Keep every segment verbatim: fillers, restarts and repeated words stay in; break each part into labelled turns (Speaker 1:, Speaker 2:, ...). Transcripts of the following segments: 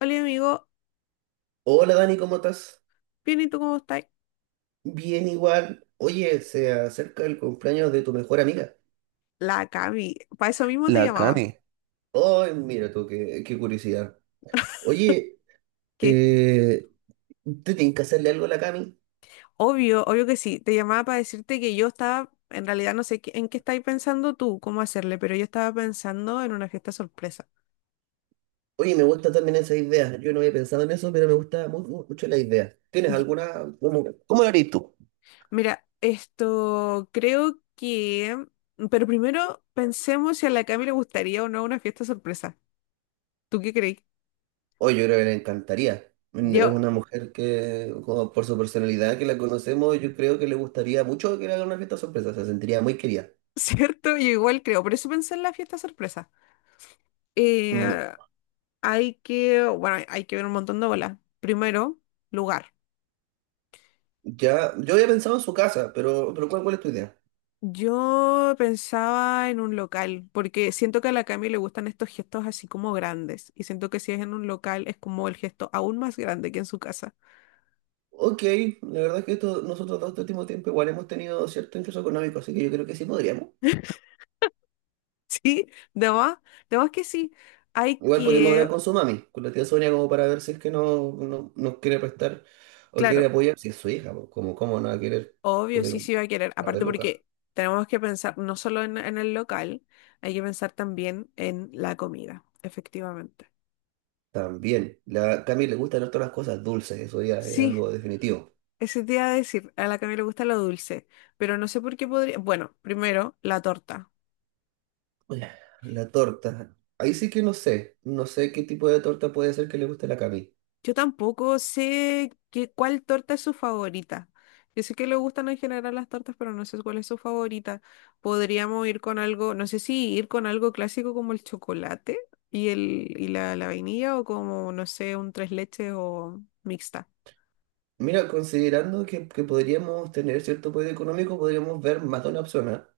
Speaker 1: Hola amigo,
Speaker 2: Hola Dani, ¿cómo estás?
Speaker 1: bien, ¿y tú cómo estás?
Speaker 2: Bien igual. Oye, se acerca el cumpleaños de tu mejor amiga.
Speaker 1: La Cami, para eso mismo te
Speaker 2: La
Speaker 1: llamaba.
Speaker 2: Cami. Ay, mira tú, qué, qué curiosidad. Oye,
Speaker 1: Que
Speaker 2: eh, ¿te tienes que hacerle algo a la Cami?
Speaker 1: obvio, obvio que sí, te llamaba para decirte que yo estaba, en realidad no sé qué- en qué estáis pensando tú, cómo hacerle, pero yo estaba pensando en una fiesta sorpresa.
Speaker 2: Oye, me gusta también esa idea. Yo no había pensado en eso, pero me gusta mu- mu- mucho la idea. ¿Tienes
Speaker 1: Y-
Speaker 2: alguna? como- ¿Cómo lo harías tú?
Speaker 1: Mira, esto creo que, pero primero pensemos si a la Cami le gustaría o no una fiesta sorpresa. ¿Tú qué crees?
Speaker 2: Oye, yo creo que le encantaría. Mm, es
Speaker 1: Yo,
Speaker 2: una mujer que, como por su personalidad que la conocemos, yo creo que le gustaría mucho que le hagan una fiesta sorpresa. Se sentiría muy querida.
Speaker 1: ¿cierto? Yo igual creo, por eso pensé en la fiesta sorpresa. Eh, Hay que, bueno, hay que ver un montón de bolas. Primero, lugar.
Speaker 2: Ya, yo había pensado en su casa, pero, pero ¿cuál, ¿cuál es tu idea?
Speaker 1: Yo pensaba en un local, porque siento que a la Cami le gustan estos gestos así como grandes, y siento que si es en un local es como el gesto aún más grande que en su casa.
Speaker 2: Ok, la verdad es que esto, nosotros dos este último tiempo igual hemos tenido cierto ingreso económico, así que yo creo que sí podríamos.
Speaker 1: Sí, de más, de más que sí. Hay
Speaker 2: Igual podríamos hablar
Speaker 1: que,
Speaker 2: con su mami, con la tía Sonia, como para ver si es que no, no- nos quiere prestar o quiere
Speaker 1: claro,
Speaker 2: apoyar. Si es su hija, pues, como cómo no va a querer
Speaker 1: obvio,
Speaker 2: poner
Speaker 1: sí, sí
Speaker 2: un
Speaker 1: va a querer.
Speaker 2: par de
Speaker 1: Aparte
Speaker 2: lucas.
Speaker 1: porque tenemos que pensar no solo en, en el local, hay que pensar también en la comida, efectivamente.
Speaker 2: También, la Cami le gustan harto las cosas dulces, eso ya es
Speaker 1: Sí,
Speaker 2: algo definitivo.
Speaker 1: ese te iba a decir, a la Cami le gusta lo dulce, pero no sé por qué podría. Bueno, primero, la torta.
Speaker 2: Oye, la torta, ahí sí que no sé, no sé qué tipo de torta puede ser que le guste a la Cami.
Speaker 1: Yo tampoco sé qué, cuál torta es su favorita. Yo sé que le gustan en general las tortas, pero no sé cuál es su favorita. Podríamos ir con algo, no sé si ir con algo clásico como el chocolate y, el, y la, la vainilla, o como, no sé, un tres leches o mixta.
Speaker 2: Mira, considerando que, que podríamos tener cierto poder económico, podríamos ver más de una opción, ¿ah?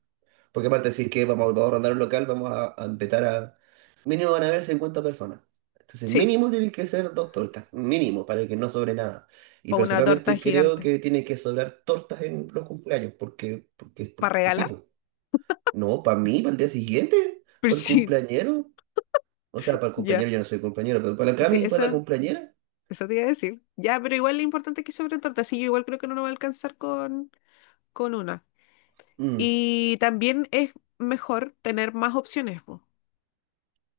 Speaker 2: Porque aparte de decir que vamos, vamos a rondar un local, vamos a, a empezar a... Mínimo van a haber cincuenta personas. Entonces,
Speaker 1: Sí,
Speaker 2: mínimo tienen que ser dos tortas, mínimo, para que no sobre nada. Y
Speaker 1: o una torta
Speaker 2: personalmente creo
Speaker 1: gigante.
Speaker 2: que tiene que sobrar tortas en los cumpleaños, porque, porque,
Speaker 1: ¿Para
Speaker 2: porque sí,
Speaker 1: regalar?
Speaker 2: pues. No, para mí, para el día siguiente,
Speaker 1: Pero
Speaker 2: para el
Speaker 1: sí,
Speaker 2: cumpleañero. O sea, para el
Speaker 1: ya.
Speaker 2: cumpleañero yo no soy cumpleañero, pero para la
Speaker 1: Sí,
Speaker 2: Cami, para la
Speaker 1: eso.
Speaker 2: cumpleañera.
Speaker 1: Eso te iba a decir. Ya, pero igual lo importante es que sobre torta. Sí, yo igual creo que no nos va a alcanzar con, con una.
Speaker 2: Mm,
Speaker 1: Y también es mejor tener más opciones, po.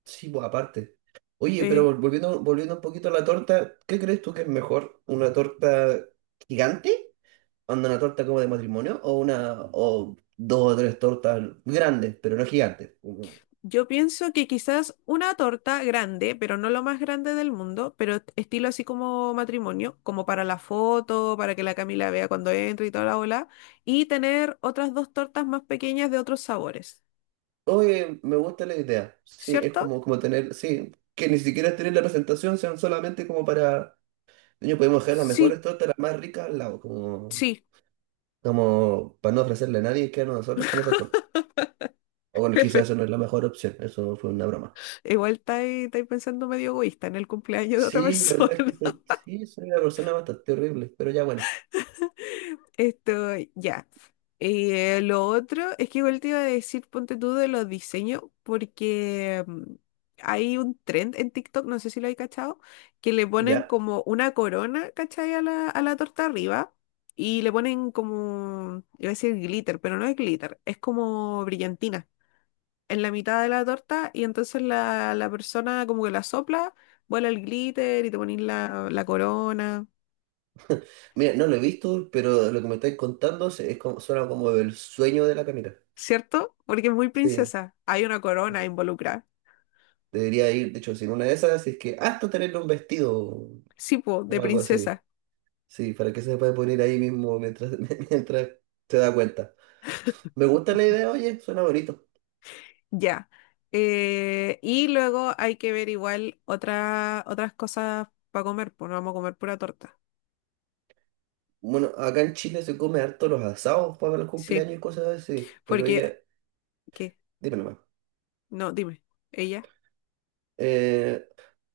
Speaker 2: sí, pues aparte. Oye, pero
Speaker 1: Eh,
Speaker 2: vol- volviendo, volviendo un poquito a la torta, ¿qué crees tú que es mejor? ¿Una torta gigante? ¿Onda una torta como de matrimonio? ¿O una, o dos o tres tortas grandes, pero no gigantes? Como,
Speaker 1: yo pienso que quizás una torta grande, pero no lo más grande del mundo, pero est- estilo así como matrimonio, como para la foto, para que la Camila vea cuando entre y toda la bola. Y tener otras dos tortas más pequeñas de otros sabores.
Speaker 2: oye, me gusta la idea. Sí, es
Speaker 1: ¿Cierto?
Speaker 2: como, como tener, sí, que ni siquiera tener la presentación, sean solamente como para, niño, podemos dejar las mejores
Speaker 1: Sí,
Speaker 2: tortas, las más ricas al lado, como,
Speaker 1: sí.
Speaker 2: como para no ofrecerle a nadie que a nosotros con esas tortas. O bueno, quizás eso no es la mejor opción, eso fue una broma.
Speaker 1: Igual estáis estáis pensando medio egoísta en el cumpleaños de otra
Speaker 2: Sí, la verdad
Speaker 1: persona.
Speaker 2: es que soy, sí, soy una persona bastante horrible, pero ya bueno,
Speaker 1: Esto, ya. Eh, lo otro es que igual te iba a decir, ponte tú de los diseños, porque mm, hay un trend en TikTok, no sé si lo hay cachado, que le ponen
Speaker 2: ya.
Speaker 1: como una corona, ¿cachai? A la, a la torta arriba y le ponen como, iba a decir glitter, pero no es glitter, es como brillantina en la mitad de la torta y entonces la, la persona como que la sopla, vuela el glitter y te pones la, la corona,
Speaker 2: Mira, no lo he visto, pero lo que me estáis contando se- es como, suena como el sueño de la Camila.
Speaker 1: ¿cierto? Porque es muy
Speaker 2: Sí,
Speaker 1: princesa, hay una corona
Speaker 2: sí,
Speaker 1: involucrada,
Speaker 2: debería ir, de hecho, sin una de esas, si es que hasta tenerle un vestido
Speaker 1: sí, po, de
Speaker 2: o algo así.
Speaker 1: princesa,
Speaker 2: Sí, para que se pueda poner ahí mismo mientras, mientras se da cuenta. Me gusta la idea, oye, suena bonito.
Speaker 1: ya. Eh, y luego hay que ver igual otra, otras cosas para comer, pues no vamos a comer pura torta,
Speaker 2: Bueno, acá en Chile se come harto los asados para los
Speaker 1: sí,
Speaker 2: cumpleaños y cosas así, pero
Speaker 1: porque,
Speaker 2: oye,
Speaker 1: ¿qué?
Speaker 2: dime nomás.
Speaker 1: No, dime, ella.
Speaker 2: Eh,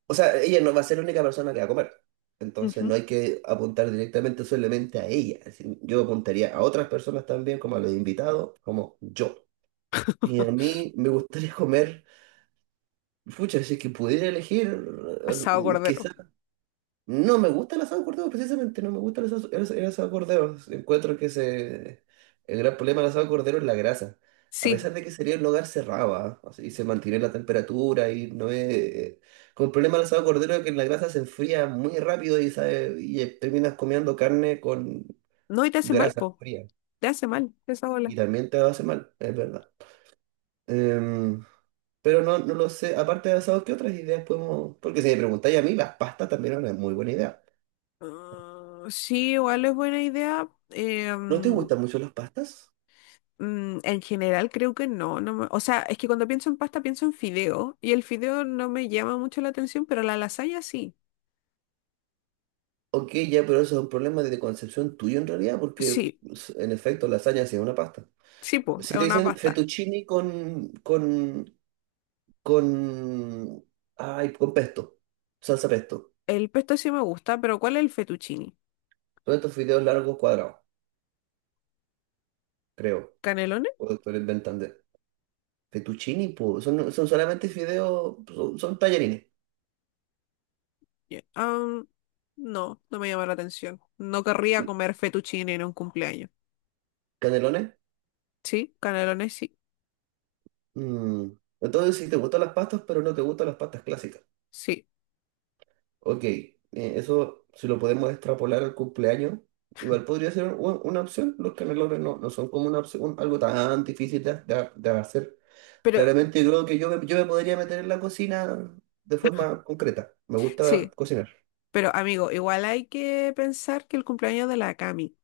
Speaker 2: O sea, ella no va a ser la única persona que va a comer. Entonces
Speaker 1: Ujú.
Speaker 2: no hay que apuntar directamente solamente a ella. Es decir, yo apuntaría a otras personas también, como a los invitados, como yo. Y a mí me gustaría comer, pucha, si es que pudiera elegir,
Speaker 1: Asado cordero.
Speaker 2: no me gusta el asado de cordero, precisamente, no me gusta el asado, el as- el asado de cordero. Encuentro que se, el gran problema del asado de cordero es la grasa. A
Speaker 1: Sí,
Speaker 2: pesar de que sería un hogar cerrado, ¿ah? O sea, y se mantiene la temperatura y no es... Con el problema del asado de cordero es que la grasa se enfría muy rápido y, sabe, y eh, terminas comiendo carne con
Speaker 1: no, y te hace mal,
Speaker 2: grasa
Speaker 1: po.
Speaker 2: fría.
Speaker 1: Te hace mal esa
Speaker 2: Y
Speaker 1: bola.
Speaker 2: también te hace mal, es verdad. Em, pero no, no lo sé, aparte de asado, ¿qué otras ideas podemos...? Porque si me preguntáis a mí, las pastas también eran una muy buena idea.
Speaker 1: Ah, sí, igual es buena idea. Eh,
Speaker 2: ¿No te
Speaker 1: mm,
Speaker 2: gustan mucho las pastas?
Speaker 1: mm, en general creo que no, no me- o sea, es que cuando pienso en pasta pienso en fideo y el fideo no me llama mucho la atención, pero la lasaña sí.
Speaker 2: Ok, ya, pero eso es un problema de concepción tuyo en realidad, porque
Speaker 1: Sí,
Speaker 2: pues, en efecto lasaña sí es una pasta.
Speaker 1: sí, pues, es
Speaker 2: Si te
Speaker 1: una
Speaker 2: dicen
Speaker 1: pasta.
Speaker 2: fettuccini con, con, con, ay, con pesto, salsa pesto,
Speaker 1: El pesto sí me gusta, pero ¿cuál es el fettuccine?
Speaker 2: todos estos fideos largos cuadrados, creo,
Speaker 1: ¿Canelones?
Speaker 2: o esto lo inventan de fettuccini, pues, son, son solamente fideos, son, son tallarines,
Speaker 1: Ya. Ah, no, no me llama la atención. No querría comer fettuccine en un cumpleaños.
Speaker 2: canelones.
Speaker 1: Sí, canelones sí,
Speaker 2: Mm. Entonces, si te gustan las pastas, pero no te gustan las pastas clásicas.
Speaker 1: sí.
Speaker 2: Ok, eh, eso si lo podemos extrapolar al cumpleaños, igual podría ser u- una opción. Los canelones no, no son como una opción, un- algo tan difícil de, de- de hacer.
Speaker 1: Pero,
Speaker 2: Claramente creo que yo me, yo me podría meter en la cocina de forma concreta. Me gusta
Speaker 1: sí,
Speaker 2: cocinar.
Speaker 1: pero amigo, igual hay que pensar que el cumpleaños de la Cami.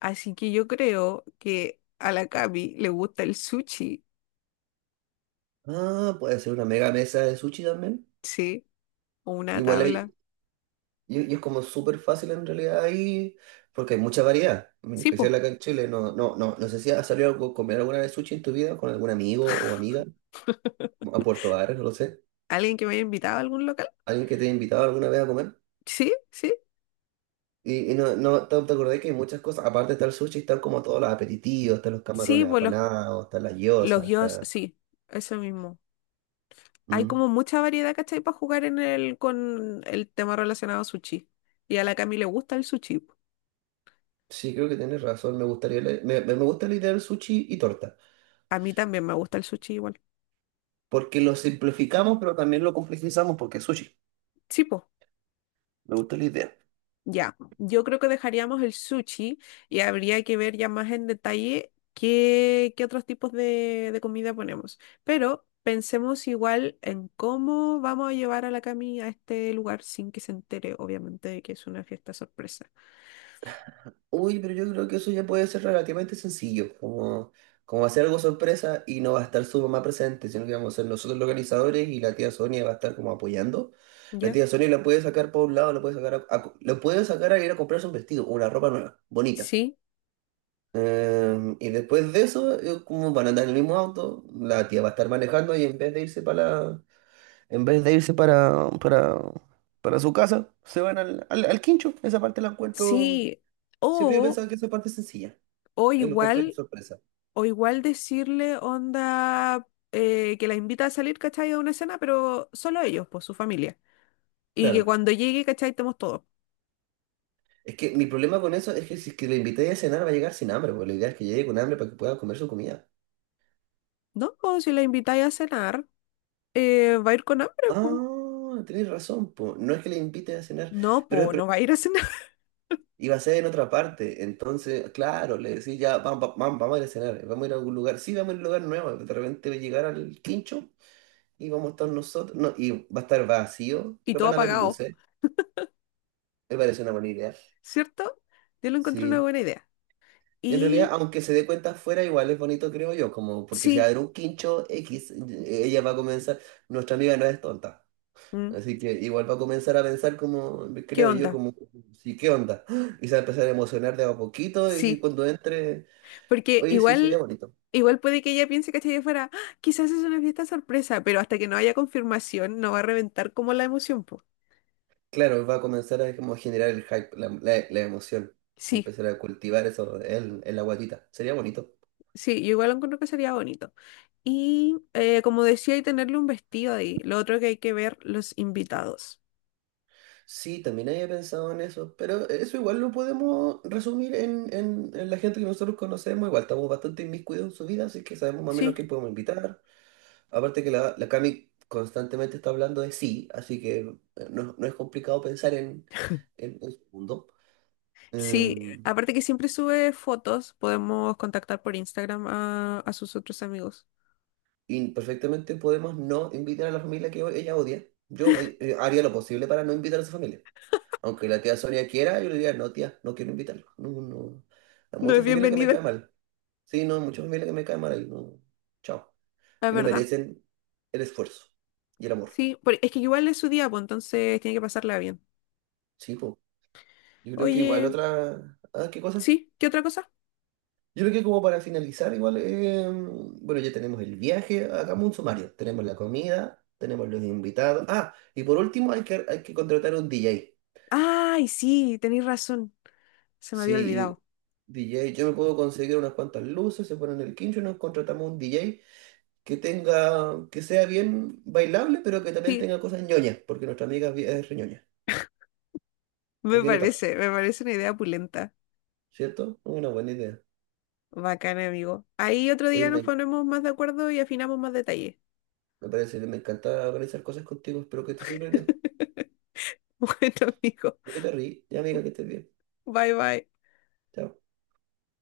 Speaker 1: Así que yo creo que a la Cami le gusta el sushi,
Speaker 2: Ah, puede ser una mega mesa de sushi también.
Speaker 1: ¿sí? O una
Speaker 2: Igual
Speaker 1: tabla.
Speaker 2: hay, y, y es como súper fácil en realidad ahí, porque hay mucha variedad, en
Speaker 1: Sí, pues.
Speaker 2: especial acá en Chile. No, no, no, no sé si has salido a co- comer alguna vez sushi en tu vida con algún amigo o amiga a Puerto Varas, no lo sé.
Speaker 1: ¿Alguien que me haya invitado a algún local?
Speaker 2: ¿Alguien que te haya invitado alguna vez a comer?
Speaker 1: Sí, sí.
Speaker 2: Y, y no, no te, te acordás que hay muchas cosas, aparte está el sushi, están como todos los aperitivos, están los
Speaker 1: Sí,
Speaker 2: camarones
Speaker 1: pues los,
Speaker 2: apanados, están las
Speaker 1: los
Speaker 2: gyozas,
Speaker 1: gyos,
Speaker 2: está...
Speaker 1: sí, eso mismo. Hay
Speaker 2: Mm.
Speaker 1: como mucha variedad, ¿cachai? Para jugar en el, con el tema relacionado a sushi. Y a la Cami le gusta el sushi, po.
Speaker 2: Sí, creo que tienes razón, me gustaría la- me, me me gusta la idea del sushi y torta,
Speaker 1: A mí también me gusta el sushi igual.
Speaker 2: porque lo simplificamos, pero también lo complejizamos porque es sushi.
Speaker 1: Sí, pues.
Speaker 2: Me gusta la idea.
Speaker 1: Ya, yo creo que dejaríamos el sushi y habría que ver ya más en detalle qué, qué otros tipos de, de comida ponemos. Pero pensemos igual en cómo vamos a llevar a la Cami a este lugar sin que se entere, obviamente, de que es una fiesta sorpresa.
Speaker 2: Uy, pero yo creo que eso ya puede ser relativamente sencillo, como, como hacer algo sorpresa y no va a estar su mamá presente, sino que vamos a ser nosotros los organizadores y la tía Sonia va a estar como apoyando. La
Speaker 1: ¿Ya?
Speaker 2: tía Sonia la puede sacar por un lado, la puede sacar a, a- la puede sacar a ir a comprarse un vestido, una ropa nueva, bonita.
Speaker 1: Sí,
Speaker 2: Em, y después de eso, eh, como van a andar en el mismo auto, la tía va a estar manejando y en vez de irse para la- en vez de irse para, para, para su casa, se van al, al, al quincho. Esa parte la encuentro.
Speaker 1: sí.
Speaker 2: Siempre yo
Speaker 1: O,
Speaker 2: pensaba que esa parte es sencilla.
Speaker 1: o
Speaker 2: Eh, lo compráis de
Speaker 1: igual,
Speaker 2: sorpresa.
Speaker 1: o igual decirle onda eh, que la invita a salir, ¿cachai? A una cena, pero solo ellos, pues su familia. Y que
Speaker 2: Claro.
Speaker 1: cuando llegue, ¿cachai? Estemos todos.
Speaker 2: Es que mi problema con eso es que si es que le invité a cenar va a llegar sin hambre, porque la idea es que llegue con hambre para que pueda comer su comida.
Speaker 1: No, si la invitáis a cenar, eh, va a ir con hambre, po.
Speaker 2: Ah, tenés razón, po. No es que le invite a cenar,
Speaker 1: No,
Speaker 2: pero,
Speaker 1: po,
Speaker 2: pero
Speaker 1: no va a ir a cenar.
Speaker 2: iba a ser en otra parte. Entonces, claro, le decís ya, vamos, vamos, vamos a ir a cenar, vamos a ir a algún lugar. Sí, vamos a ir a un lugar nuevo. De repente va a llegar al quincho y vamos a estar nosotros. No, y va a estar vacío,
Speaker 1: Y
Speaker 2: pero
Speaker 1: todo
Speaker 2: van a haber
Speaker 1: apagado,
Speaker 2: luces. Me parece una buena idea.
Speaker 1: ¿cierto? Yo lo encontré una
Speaker 2: Sí.
Speaker 1: buena idea.
Speaker 2: Y en realidad,
Speaker 1: Y
Speaker 2: aunque se dé cuenta afuera, igual es bonito, creo yo, como porque si va
Speaker 1: sí,
Speaker 2: a haber un quincho X, eh, ella va a comenzar, nuestra amiga no es tonta,
Speaker 1: mm,
Speaker 2: así que igual va a comenzar a pensar como,
Speaker 1: ¿qué
Speaker 2: creo yo,
Speaker 1: onda?
Speaker 2: como, sí, ¿qué onda? ¡Ah! Y se va a empezar a emocionar de a poquito y
Speaker 1: Sí,
Speaker 2: cuando entre,
Speaker 1: porque
Speaker 2: oye, sí, sería
Speaker 1: igual,
Speaker 2: bonito.
Speaker 1: igual puede que ella piense, ¿cachai? Que fuera, "Ah, quizás es una fiesta sorpresa, pero hasta que no haya confirmación no va a reventar como la emoción, po.
Speaker 2: Claro, va a comenzar a como generar el hype, la, la, la emoción, va a
Speaker 1: Sí,
Speaker 2: empezar a cultivar eso en, en la guatita, sería bonito.
Speaker 1: sí, yo igual encuentro que sería bonito. Y eh, como decía, y tenerle un vestido ahí. Lo otro que hay que ver, los invitados.
Speaker 2: Sí, también había pensado en eso, pero eso igual lo podemos resumir en, en- en la gente que nosotros conocemos, igual estamos bastante inmiscuidos en su vida, así que sabemos más o menos
Speaker 1: Sí,
Speaker 2: quién podemos invitar. Aparte que la, la Cami constantemente está hablando de sí, así que eh, no, no es complicado pensar en, en, en su mundo.
Speaker 1: sí,
Speaker 2: Em,
Speaker 1: aparte que siempre sube fotos, podemos contactar por Instagram a, a sus otros amigos.
Speaker 2: y perfectamente podemos no invitar a la familia que ella odia. Yo eh, eh, haría lo posible para no invitar a su familia. Aunque la tía Sonia quiera, yo le diría, no, tía, no quiero invitarlo. No, no. Hay
Speaker 1: No es
Speaker 2: muchas familias que me
Speaker 1: bienvenida,
Speaker 2: caen mal. Sí, no, mucha familia que me cae mal ahí, no. Chao.
Speaker 1: la
Speaker 2: Y no
Speaker 1: verdad.
Speaker 2: merecen el esfuerzo y el amor.
Speaker 1: Sí, por- es que igual es su día, pues entonces tiene que pasarla bien.
Speaker 2: Sí, pues. Yo creo que igual
Speaker 1: Oye,
Speaker 2: otra. Ah, ¿qué cosa?
Speaker 1: sí, ¿qué otra cosa?
Speaker 2: Yo creo que como para finalizar, igual, eh, bueno, ya tenemos el viaje, hagamos un sumario. Tenemos la comida, tenemos los invitados. Ah, y por último, hay que, hay que contratar un D J.
Speaker 1: Ay, sí, tenéis razón. Se me había
Speaker 2: Sí, y
Speaker 1: olvidado.
Speaker 2: D J, yo me puedo conseguir unas cuantas luces, se ponen el quincho y nos contratamos un D J que tenga, que sea bien bailable, pero que también
Speaker 1: Sí,
Speaker 2: tenga cosas ñoñas, porque nuestra amiga es bien- es re ñoña, es
Speaker 1: me
Speaker 2: bien otaku.
Speaker 1: parece, me parece una idea pulenta.
Speaker 2: ¿Cierto? Una buena idea.
Speaker 1: Bacana, amigo. Ahí otro
Speaker 2: Oye,
Speaker 1: día nos
Speaker 2: me,
Speaker 1: ponemos más de acuerdo y afinamos más detalles.
Speaker 2: me parece que me encanta organizar cosas contigo. Espero que estés súper bien.
Speaker 1: Bueno, amigo.
Speaker 2: Espero que te ríes. Ya, amiga, que estés bien.
Speaker 1: Bye, bye.
Speaker 2: Chao.